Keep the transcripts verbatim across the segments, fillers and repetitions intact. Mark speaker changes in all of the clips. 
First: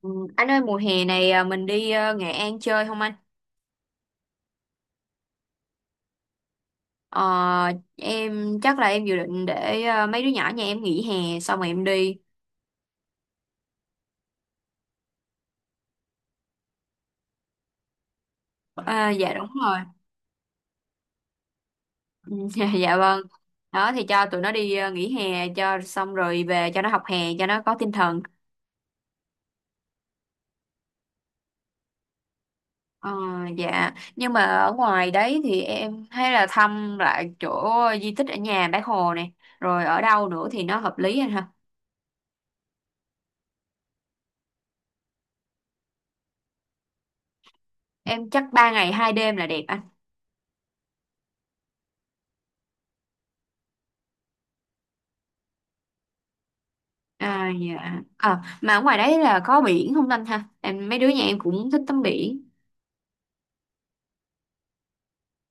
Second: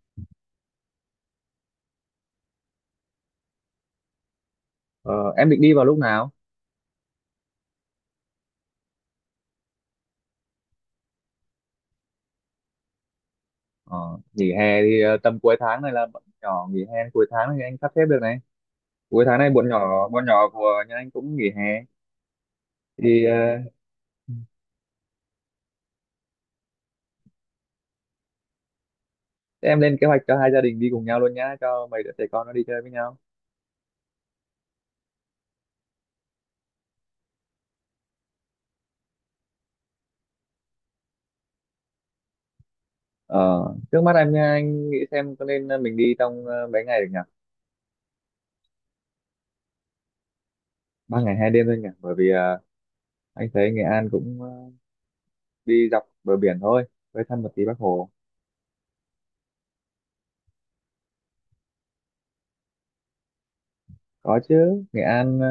Speaker 1: Ừ. Anh ơi mùa hè này à, mình đi à, Nghệ An chơi không anh?
Speaker 2: Ờ, em định đi vào lúc nào?
Speaker 1: Ờ, em chắc là em dự định để à, mấy đứa nhỏ nhà em nghỉ hè xong rồi em đi.
Speaker 2: Ờ, nghỉ hè thì ờ, tầm cuối tháng này là bọn nhỏ nghỉ hè, cuối tháng này anh sắp xếp được này.
Speaker 1: À,
Speaker 2: Cuối
Speaker 1: dạ
Speaker 2: tháng
Speaker 1: đúng
Speaker 2: này bọn
Speaker 1: rồi.
Speaker 2: nhỏ bọn nhỏ của nhà anh cũng nghỉ hè,
Speaker 1: Ừ. Dạ, dạ vâng.
Speaker 2: thì ờ,
Speaker 1: Đó thì cho tụi nó đi à, nghỉ hè cho xong rồi về cho nó học hè cho nó có tinh thần.
Speaker 2: em lên kế hoạch cho hai gia đình đi cùng nhau luôn nhá, cho mấy đứa trẻ con nó đi chơi với
Speaker 1: Ờ,
Speaker 2: nhau.
Speaker 1: dạ nhưng mà ở ngoài đấy thì em thấy là thăm lại chỗ di tích ở nhà Bác Hồ này, rồi ở đâu nữa thì nó hợp lý anh ha?
Speaker 2: Ờ, trước mắt em nha, anh nghĩ xem có nên ờ, mình đi trong ờ, mấy ngày được nhỉ?
Speaker 1: Em chắc ba ngày hai đêm là đẹp anh.
Speaker 2: Ba ngày hai đêm thôi nhỉ? Bởi vì ờ, anh thấy Nghệ An cũng ờ, đi dọc bờ biển thôi, với thăm
Speaker 1: À
Speaker 2: một tí Bắc
Speaker 1: dạ.
Speaker 2: Hồ.
Speaker 1: Ờ mà ở ngoài đấy là có biển không Linh ha? Em, mấy đứa nhà em cũng thích tắm biển.
Speaker 2: Có chứ, Nghệ An ờ,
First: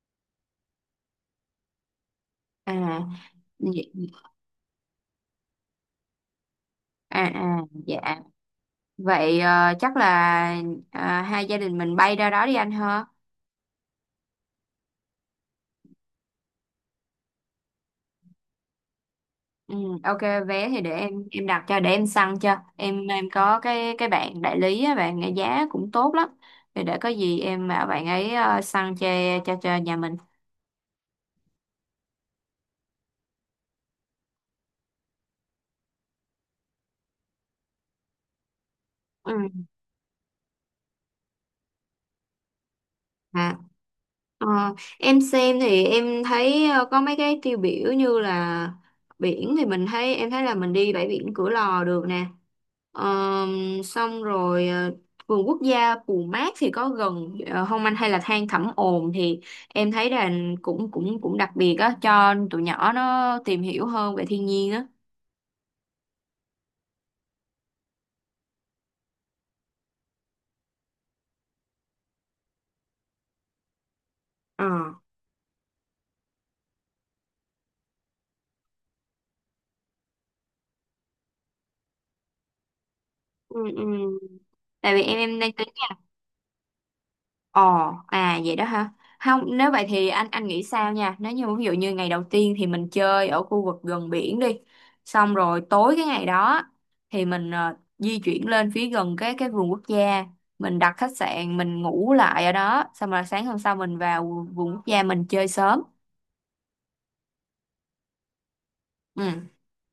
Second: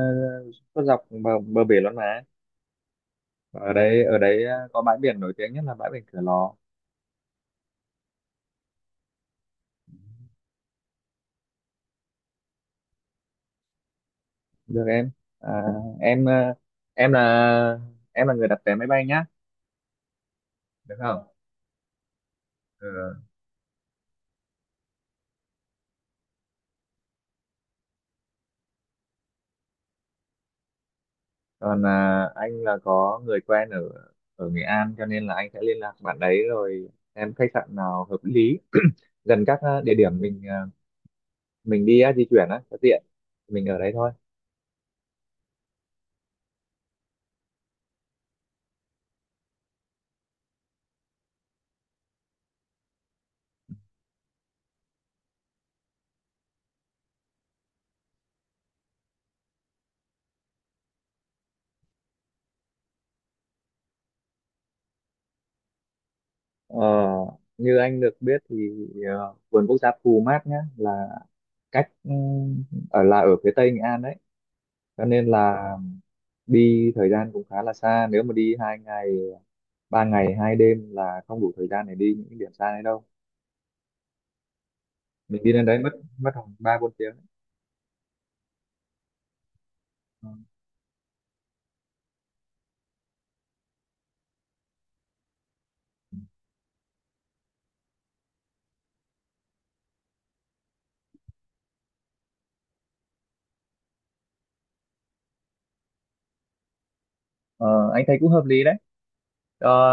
Speaker 2: có dọc bờ, bờ biển luôn mà.
Speaker 1: À
Speaker 2: Ở
Speaker 1: vậy-
Speaker 2: đây ở đấy à, có bãi biển nổi tiếng nhất là bãi biển Cửa Lò.
Speaker 1: à à dạ. Vậy ờ, chắc là à, hai gia đình mình bay ra đó đi anh ha.
Speaker 2: Được em à, em à, em là em là người đặt vé máy bay nhá,
Speaker 1: Ừ, ok, vé thì để
Speaker 2: được
Speaker 1: em
Speaker 2: không?
Speaker 1: em đặt cho, để em săn cho. Em
Speaker 2: Ừ.
Speaker 1: em có cái cái bạn đại lý á, bạn ấy giá cũng tốt lắm. Thì để có gì em bảo bạn ấy ờ, săn cho cho cho nhà mình.
Speaker 2: Còn à, anh là có người quen ở ở Nghệ An, cho nên là anh sẽ liên lạc bạn đấy, rồi em khách sạn nào hợp lý
Speaker 1: Ừ.
Speaker 2: gần các à, địa điểm mình à, mình đi á, di chuyển á cho tiện,
Speaker 1: À,
Speaker 2: mình ở đấy thôi.
Speaker 1: ờ, em xem thì em thấy ờ, có mấy cái tiêu biểu như là biển, thì mình thấy em thấy là mình đi bãi biển Cửa Lò được nè. Ờm, xong rồi ờ, vườn quốc gia Pù Mát thì có gần ờ, không anh, hay là than Thẩm Ồn thì em thấy là cũng cũng cũng đặc biệt á cho tụi nhỏ nó tìm hiểu hơn về thiên nhiên á.
Speaker 2: Ờ, như anh được biết thì à, vườn quốc gia Pù Mát nhá là cách ừ, ở là ở phía tây Nghệ An đấy,
Speaker 1: Ờ.
Speaker 2: cho nên là đi thời gian cũng khá là xa, nếu mà đi hai ngày ba ngày hai đêm là không đủ thời gian để đi những cái điểm xa đấy đâu.
Speaker 1: Ừ, ừ. Tại vì em em
Speaker 2: Mình
Speaker 1: đang.
Speaker 2: đi lên đấy mất mất khoảng ba bốn tiếng đấy.
Speaker 1: Ồ, à vậy đó hả? Không, nếu vậy thì anh
Speaker 2: Ừ.
Speaker 1: anh nghĩ sao nha? Nếu như ví dụ như ngày đầu tiên thì mình chơi ở khu vực gần biển đi. Xong rồi tối cái ngày đó thì mình ờ, di chuyển lên phía gần cái cái vườn quốc gia, mình đặt khách sạn, mình ngủ lại ở đó, xong rồi sáng hôm sau mình vào vườn quốc gia mình chơi sớm.
Speaker 2: Ờ, anh thấy cũng hợp lý đấy.
Speaker 1: Ừ.
Speaker 2: Cho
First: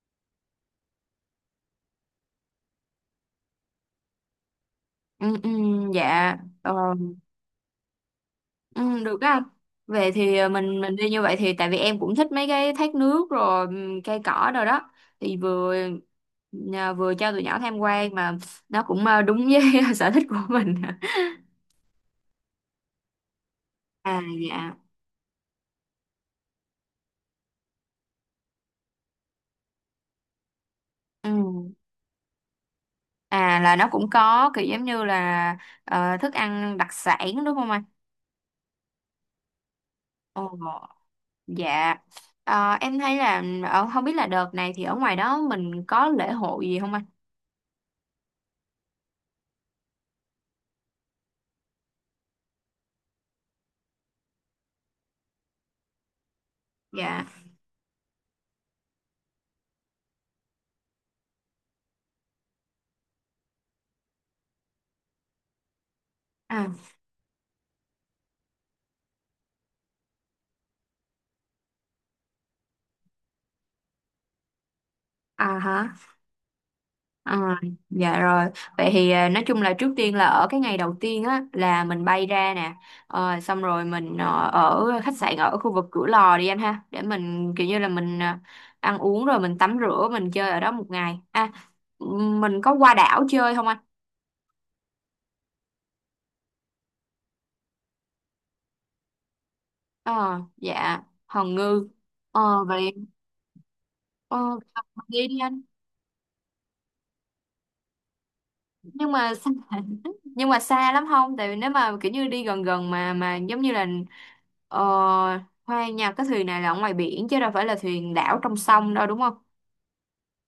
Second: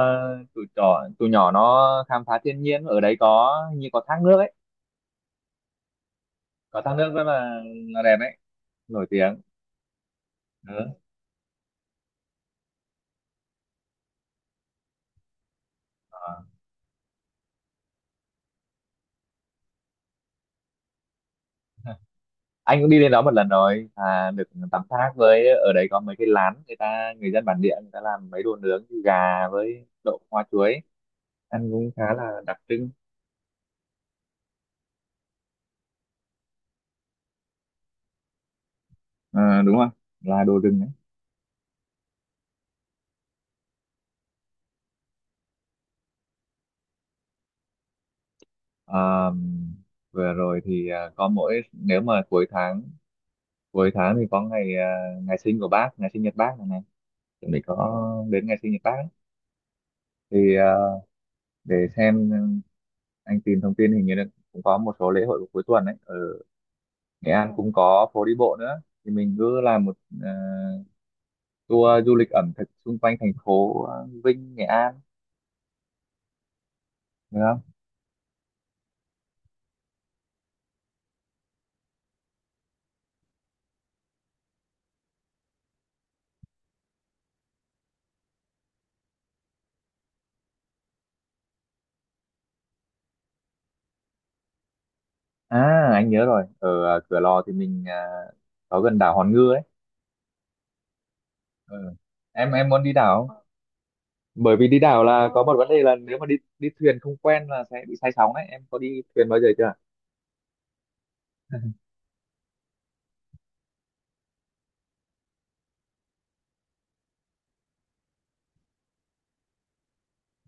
Speaker 2: tụi nhỏ, tụi nhỏ nó khám phá thiên nhiên ở đấy, có như có thác nước ấy,
Speaker 1: Ừ, ừ, dạ. Ờ.
Speaker 2: có thác nước rất là là đẹp ấy,
Speaker 1: Ừ,
Speaker 2: nổi
Speaker 1: được đó
Speaker 2: tiếng.
Speaker 1: anh. Về thì ờ, mình
Speaker 2: Ừ.
Speaker 1: mình đi như vậy, thì tại vì em cũng thích mấy cái thác nước rồi, ừm, cây cỏ rồi đó, thì vừa
Speaker 2: Ờ.
Speaker 1: nhà- vừa cho tụi nhỏ tham quan mà nó cũng ờ, đúng với sở thích của mình.
Speaker 2: Anh cũng đi lên đó một lần rồi,
Speaker 1: À
Speaker 2: à, được
Speaker 1: dạ.
Speaker 2: tắm thác, với ở đấy có mấy cái lán, người ta người dân bản địa người ta làm mấy đồ nướng gà với đậu hoa chuối, ăn
Speaker 1: Ừ.
Speaker 2: cũng khá là đặc trưng.
Speaker 1: À, là nó cũng có kiểu giống như là ờ, thức ăn đặc sản đúng không anh?
Speaker 2: Ờ, đúng rồi, là
Speaker 1: Ồ,
Speaker 2: đồ rừng đấy.
Speaker 1: dạ. Ờ, em thấy là ở không biết là đợt này thì ở ngoài đó mình có lễ hội gì không anh?
Speaker 2: Ờ, vừa rồi thì à, có mỗi nếu mà cuối tháng cuối tháng thì có ngày, à, ngày sinh của bác ngày sinh nhật bác này này,
Speaker 1: Dạ.
Speaker 2: chuẩn bị có đến ngày sinh nhật bác ấy. Thì à, để xem, ờ, anh tìm thông tin hình như là cũng có một số lễ hội của cuối tuần đấy ở
Speaker 1: À,
Speaker 2: Nghệ An, cũng có phố đi bộ nữa, thì mình cứ làm một à, tour du lịch ẩm thực xung quanh thành phố, à, Vinh Nghệ An,
Speaker 1: à hả? À,
Speaker 2: được không?
Speaker 1: dạ rồi. Vậy thì à, nói chung là trước tiên là ở cái ngày đầu tiên á là mình bay ra nè. Ờ, xong rồi mình ờ, ở khách sạn ở khu vực Cửa Lò đi anh ha, để mình kiểu như là mình à, ăn uống rồi mình tắm rửa mình chơi ở đó một ngày. À, mình có qua đảo chơi không anh?
Speaker 2: À, anh nhớ rồi, ở à, Cửa Lò thì mình à, có gần đảo Hòn Ngư ấy.
Speaker 1: Ờ dạ, Hòn
Speaker 2: Ừ.
Speaker 1: Ngư.
Speaker 2: Em
Speaker 1: Ờ
Speaker 2: em muốn
Speaker 1: vậy
Speaker 2: đi đảo không?
Speaker 1: ờ,
Speaker 2: Bởi vì đi đảo
Speaker 1: đi
Speaker 2: là
Speaker 1: đi
Speaker 2: có một
Speaker 1: anh.
Speaker 2: vấn đề là, nếu mà đi đi thuyền không quen là sẽ bị say sóng đấy, em có đi
Speaker 1: Nhưng
Speaker 2: thuyền
Speaker 1: mà
Speaker 2: bao giờ
Speaker 1: xa-
Speaker 2: chưa?
Speaker 1: nhưng mà xa lắm không? Tại vì nếu mà kiểu như đi gần gần mà mà giống như là ờ, Hoa Nha, cái thuyền này là ở ngoài biển chứ đâu phải là thuyền đảo trong sông đâu, đúng không?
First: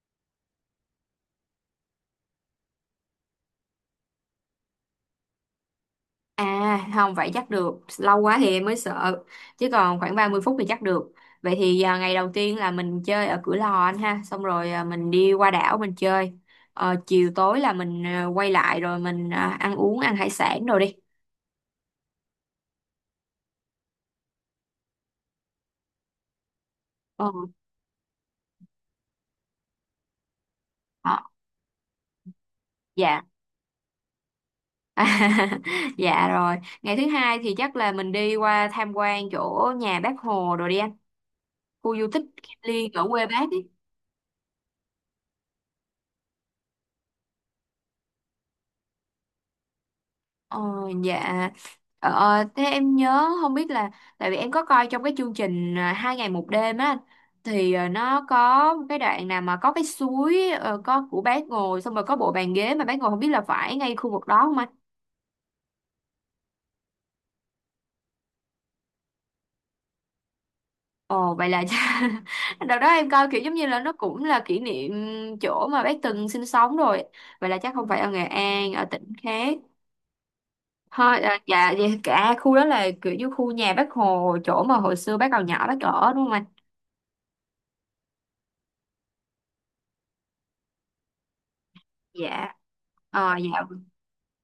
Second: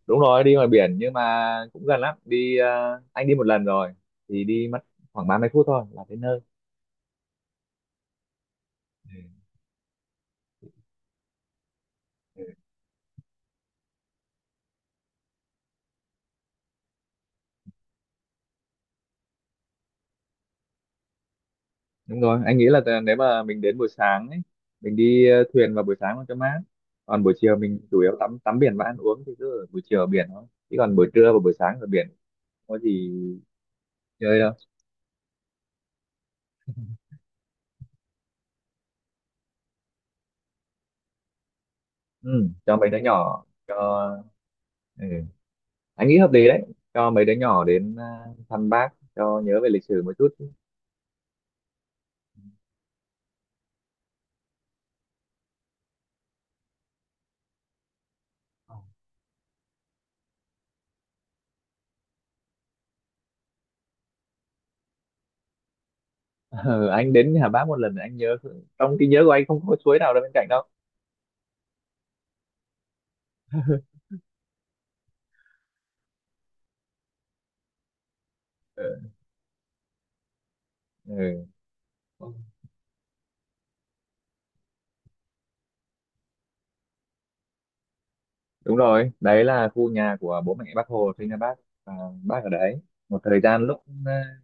Speaker 2: Đúng rồi, đi ngoài biển, nhưng mà cũng gần lắm. Đi ờ, anh đi một lần rồi thì đi mất khoảng ba mươi phút thôi là tới nơi.
Speaker 1: À không, vậy chắc được. Lâu quá thì em mới
Speaker 2: Ừ.
Speaker 1: sợ, chứ còn khoảng ba mươi phút thì chắc được. Vậy thì à, ngày đầu tiên là mình chơi ở Cửa Lò anh ha, xong rồi à, mình đi qua đảo mình chơi. Ờ, chiều tối là mình à, quay lại rồi mình à, ăn uống, ăn hải sản rồi đi.
Speaker 2: Đúng rồi, anh nghĩ là, t- nếu mà mình đến buổi sáng ấy mình đi ờ, thuyền vào buổi sáng cho mát, còn
Speaker 1: ờ
Speaker 2: buổi chiều mình chủ yếu tắm tắm biển và ăn uống, thì cứ ở buổi chiều ở biển thôi, chứ còn buổi
Speaker 1: ờ,
Speaker 2: trưa và buổi sáng ở biển không có gì
Speaker 1: dạ.
Speaker 2: chơi đâu.
Speaker 1: À, dạ, rồi ngày thứ hai thì chắc là mình đi qua tham quan chỗ nhà bác Hồ rồi đi anh, khu du tích
Speaker 2: Ừ,
Speaker 1: Kim
Speaker 2: cho mấy
Speaker 1: Liên
Speaker 2: đứa
Speaker 1: ở quê bác
Speaker 2: nhỏ
Speaker 1: ấy.
Speaker 2: cho. Ừ, anh nghĩ hợp lý đấy, cho mấy đứa nhỏ đến à, thăm bác cho nhớ về lịch sử một chút.
Speaker 1: ờ, dạ. Ờ, thế em nhớ, không biết là tại vì em có coi trong cái chương trình à, hai ngày một đêm á anh, thì à, nó có một cái đoạn nào mà có cái suối ờ, có của bác ngồi, xong rồi có bộ bàn ghế mà bác ngồi, không biết là phải ngay khu vực đó không?
Speaker 2: Ừ, anh đến nhà bác một lần, anh nhớ trong trí nhớ của anh không có suối nào đâu bên cạnh đâu.
Speaker 1: Ồ, vậy là đợt đó em coi kiểu giống như là nó cũng là kỷ niệm chỗ mà bác từng sinh sống rồi. Vậy là chắc không phải ở Nghệ An, ở
Speaker 2: Ừ.
Speaker 1: tỉnh khác. Thôi à,
Speaker 2: Ừ,
Speaker 1: dạ dạ,
Speaker 2: ừ.
Speaker 1: cả khu đó là kiểu như khu nhà bác Hồ, chỗ mà hồi xưa bác còn nhỏ bác ở, đúng không anh?
Speaker 2: Đúng rồi, đấy là khu nhà của bố mẹ bác Hồ sinh ra bác, và bác ở
Speaker 1: Dạ.
Speaker 2: đấy một
Speaker 1: Ờ
Speaker 2: thời
Speaker 1: dạ.
Speaker 2: gian lúc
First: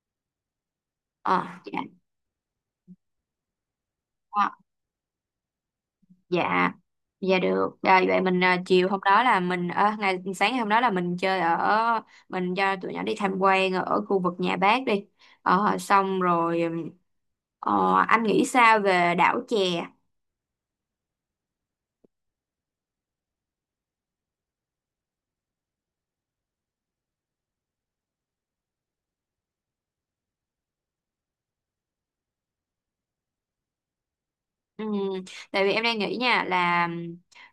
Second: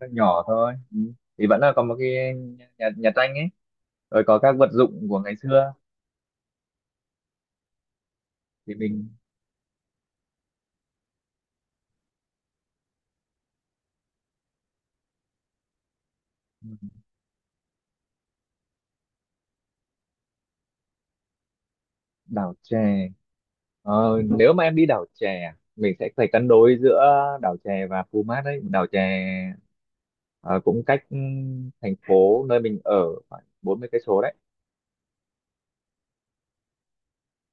Speaker 2: à, nhỏ thôi. Ừ. Thì
Speaker 1: ờ
Speaker 2: vẫn là
Speaker 1: dạ.
Speaker 2: có một cái nhà, nhà tranh ấy, rồi có
Speaker 1: Ờ.
Speaker 2: các vật dụng của ngày xưa.
Speaker 1: Dạ, dạ, được à, vậy mình à,
Speaker 2: Thì
Speaker 1: chiều hôm
Speaker 2: mình,
Speaker 1: đó là mình, ờ, ngày sáng ngày hôm đó là mình chơi ở mình cho tụi nhỏ đi tham quan ở khu vực nhà bác đi. Ờ, xong rồi
Speaker 2: ừ,
Speaker 1: ừm, ờ, anh nghĩ sao về đảo chè?
Speaker 2: đảo chè. Ờ, nếu mà em đi đảo chè mình sẽ phải cân đối giữa đảo chè và Phú Mát đấy. Đảo chè ờ, cũng cách ừm, thành phố nơi mình ở khoảng bốn mươi cây số đấy.
Speaker 1: Ừm, Tại vì em đang nghĩ nha là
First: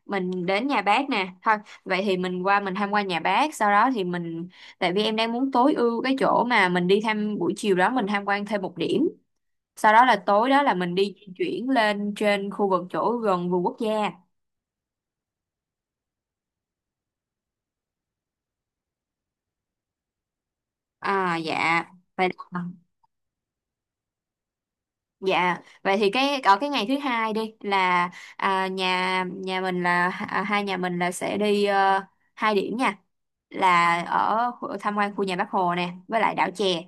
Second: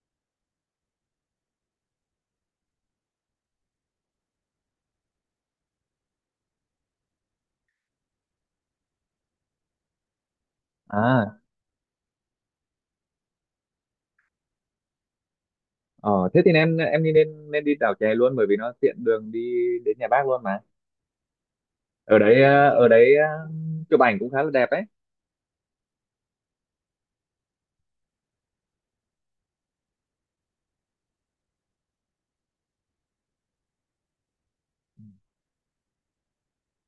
Speaker 1: mình đến nhà bác nè thôi. Vậy thì mình qua mình tham quan nhà bác, sau đó thì mình tại vì em đang muốn tối ưu cái chỗ mà mình đi thăm, buổi chiều đó mình tham quan thêm một điểm, sau đó là tối đó là mình đi di
Speaker 2: À,
Speaker 1: chuyển lên trên khu vực chỗ gần vườn quốc gia.
Speaker 2: ờ, thế thì em em đi nên nên đi đảo chè luôn, bởi vì nó tiện đường đi đến nhà bác luôn mà.
Speaker 1: À dạ.
Speaker 2: Ở
Speaker 1: vậy
Speaker 2: đấy, ờ, ở đấy ờ, chụp ảnh cũng khá là đẹp đấy.
Speaker 1: dạ, vậy thì cái ở cái ngày thứ hai đi là à, nhà nhà mình là à, hai nhà mình là sẽ đi ờ, hai điểm nha, là ở khu- tham quan khu nhà Bác Hồ nè với lại đảo chè,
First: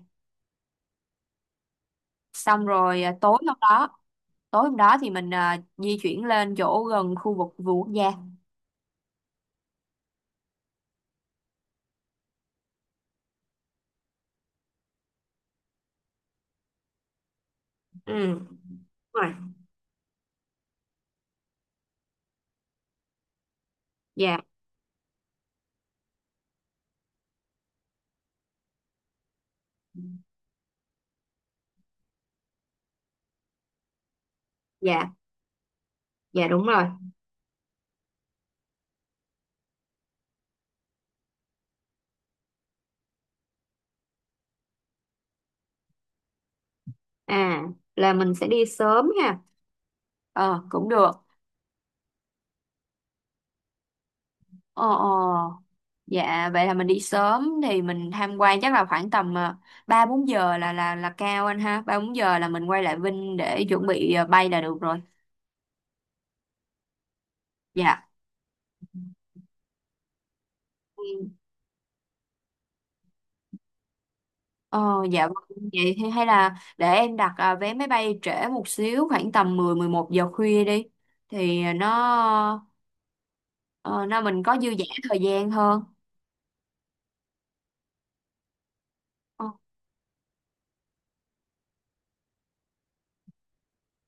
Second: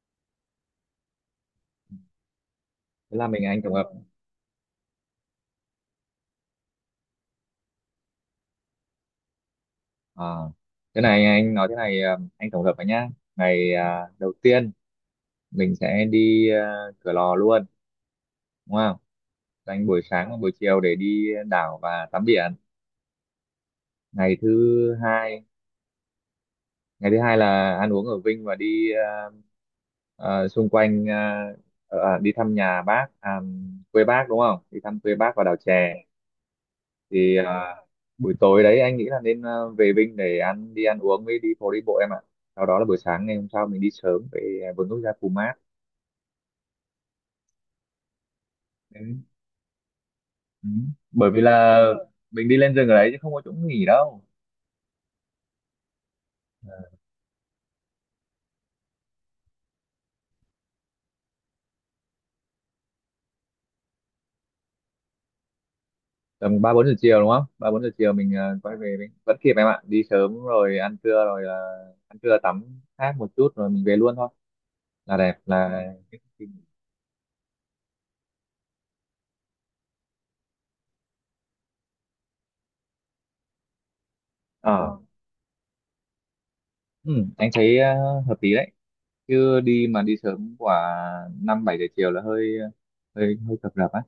Speaker 1: xong rồi à,
Speaker 2: Thế là
Speaker 1: tối
Speaker 2: mình
Speaker 1: hôm
Speaker 2: Anh tổng hợp.
Speaker 1: đó tối hôm đó thì mình à, di chuyển lên chỗ gần khu vực vườn quốc gia.
Speaker 2: Ờ, thế này anh nói thế này, ờ, anh tổng hợp với nhá. Ngày ờ, đầu tiên mình sẽ đi ờ, Cửa Lò luôn,
Speaker 1: Ừ, đúng
Speaker 2: đúng không?
Speaker 1: rồi.
Speaker 2: Dành buổi sáng và buổi chiều để đi đảo và tắm biển. ngày
Speaker 1: Dạ,
Speaker 2: thứ hai Ngày thứ hai là ăn uống ở Vinh và đi ờ, ờ, xung quanh, ờ, ờ, à, đi thăm nhà bác à, quê bác, đúng không? Đi thăm
Speaker 1: dạ.
Speaker 2: quê bác và đảo chè.
Speaker 1: Dạ, đúng rồi.
Speaker 2: Thì ờ, buổi tối đấy anh nghĩ là nên ờ, về Vinh để ăn đi ăn uống với đi phố đi bộ em ạ. Sau đó là buổi sáng ngày hôm sau mình đi sớm về vườn quốc gia Pumat
Speaker 1: À, là mình sẽ đi sớm
Speaker 2: đấy.
Speaker 1: ha? Ờ,
Speaker 2: Ừ.
Speaker 1: cũng được.
Speaker 2: Bởi vì là mình đi lên rừng ở đấy chứ không có chỗ nghỉ đâu.
Speaker 1: Ờ, ờ. Dạ, vậy là mình đi sớm thì mình tham quan chắc là khoảng tầm ờ, ba bốn giờ là là là cao anh ha. Ba bốn giờ là mình quay lại Vinh để chuẩn bị ờ, bay là được rồi.
Speaker 2: Tầm ba bốn giờ chiều đúng không? Ba bốn giờ
Speaker 1: Dạ.
Speaker 2: chiều mình ờ, quay về mình vẫn kịp em ạ, đi sớm rồi ăn trưa,
Speaker 1: Ừ.
Speaker 2: rồi ờ, ăn trưa tắm hát một chút rồi mình về luôn thôi
Speaker 1: Ờ,
Speaker 2: là
Speaker 1: dạ vâng.
Speaker 2: đẹp là.
Speaker 1: Vậy thì hay là để em đặt à, vé máy bay trễ một xíu, khoảng tầm mười mười một giờ khuya đi, thì nó ờ, nó mình có dư dả
Speaker 2: ờ
Speaker 1: thời gian hơn.
Speaker 2: ừ, anh thấy ờ, hợp lý đấy,
Speaker 1: Ờ.
Speaker 2: chứ đi mà đi sớm quả năm bảy giờ chiều là hơi hơi hơi cập rập á.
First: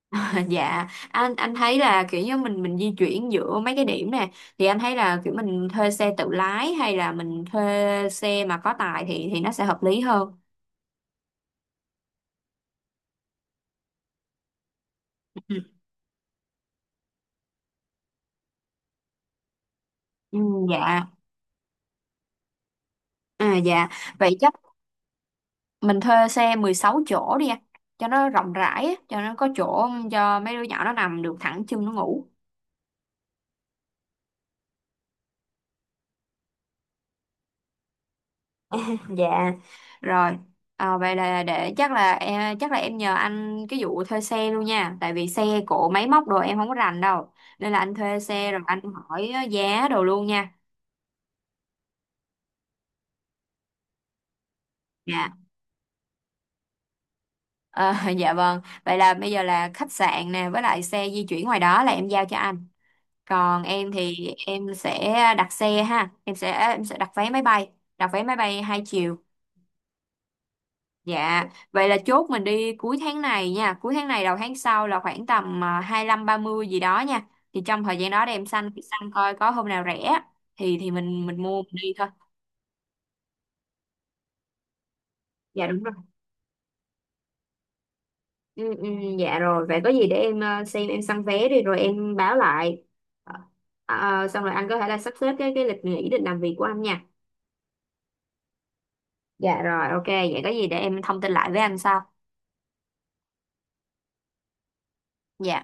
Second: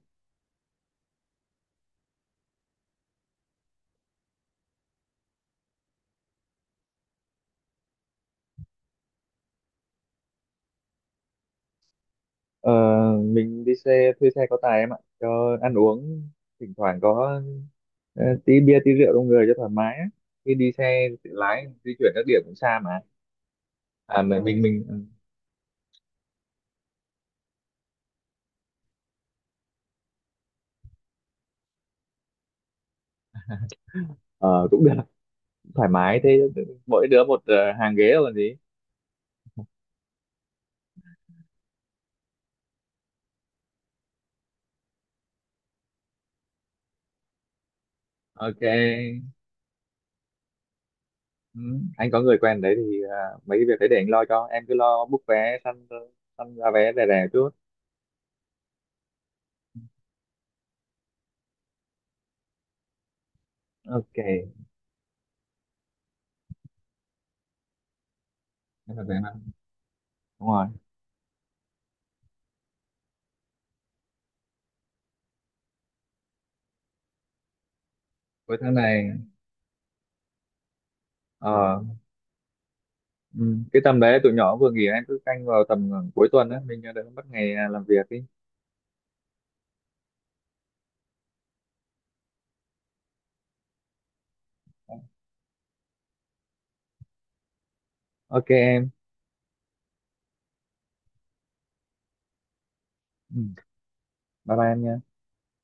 Speaker 1: Dạ, anh anh thấy là kiểu như mình mình di chuyển giữa mấy cái điểm nè thì anh thấy là kiểu mình thuê xe tự lái hay là mình thuê xe mà có tài, thì thì nó sẽ hợp lý hơn.
Speaker 2: ờ, mình đi xe, thuê xe có tài em ạ, cho ăn uống thỉnh thoảng có ờ, tí bia tí rượu trong người cho thoải mái á,
Speaker 1: Ừ.
Speaker 2: khi
Speaker 1: Ừ,
Speaker 2: đi
Speaker 1: dạ.
Speaker 2: xe tự lái di chuyển các điểm cũng xa mà.
Speaker 1: À dạ,
Speaker 2: À
Speaker 1: vậy
Speaker 2: mình
Speaker 1: chắc
Speaker 2: mình, mình
Speaker 1: mình thuê xe mười sáu chỗ đi anh, cho nó rộng rãi á, cho nó có chỗ cho mấy đứa nhỏ nó nằm được thẳng chân nó ngủ.
Speaker 2: ờ, cũng được, thoải mái thế, mỗi đứa một ờ, hàng ghế rồi còn gì.
Speaker 1: Dạ, rồi. Ờ, vậy là để chắc là em chắc là em nhờ anh cái vụ thuê xe luôn nha, tại vì xe cộ máy móc đồ em không có rành đâu. Nên là anh thuê xe rồi anh
Speaker 2: Ok.
Speaker 1: hỏi giá đồ luôn nha.
Speaker 2: Ừ, anh có người quen đấy, thì à, mấy cái việc đấy để anh lo, cho em cứ lo book
Speaker 1: Dạ.
Speaker 2: vé, săn săn giá vé rẻ rẻ chút.
Speaker 1: Ờ, dạ vâng. Vậy là bây giờ là khách sạn nè với lại xe di chuyển ngoài đó là em giao cho anh. Còn em
Speaker 2: Ok
Speaker 1: thì em sẽ đặt xe ha, em sẽ em sẽ đặt vé máy bay, đặt vé máy bay hai
Speaker 2: em. Là vé
Speaker 1: chiều.
Speaker 2: năm, đúng rồi,
Speaker 1: Dạ, vậy là chốt mình đi cuối tháng này nha, cuối tháng này đầu tháng sau là khoảng tầm à, hai lăm ba mươi gì đó nha. Thì trong thời gian đó để em
Speaker 2: cuối
Speaker 1: săn
Speaker 2: tháng này.
Speaker 1: săn coi có hôm nào rẻ thì thì mình mình mua mình
Speaker 2: ờ
Speaker 1: đi thôi.
Speaker 2: ừ, cái tầm đấy tụi nhỏ vừa nghỉ, em cứ canh vào
Speaker 1: Dạ đúng
Speaker 2: tầm
Speaker 1: rồi.
Speaker 2: ờ, cuối tuần á, mình đỡ mất ngày à, làm việc đi.
Speaker 1: Ừ, ừ, dạ rồi, vậy có gì để em ờ, xem em săn vé đi rồi em báo lại. Ờ, ờ, Xong rồi anh có thể là sắp xếp cái cái lịch nghỉ định làm việc của anh nha.
Speaker 2: Ok em.
Speaker 1: Dạ rồi, ok, vậy có gì để em thông tin lại với anh sau.
Speaker 2: Ừ, bye bye em nha.
Speaker 1: Dạ.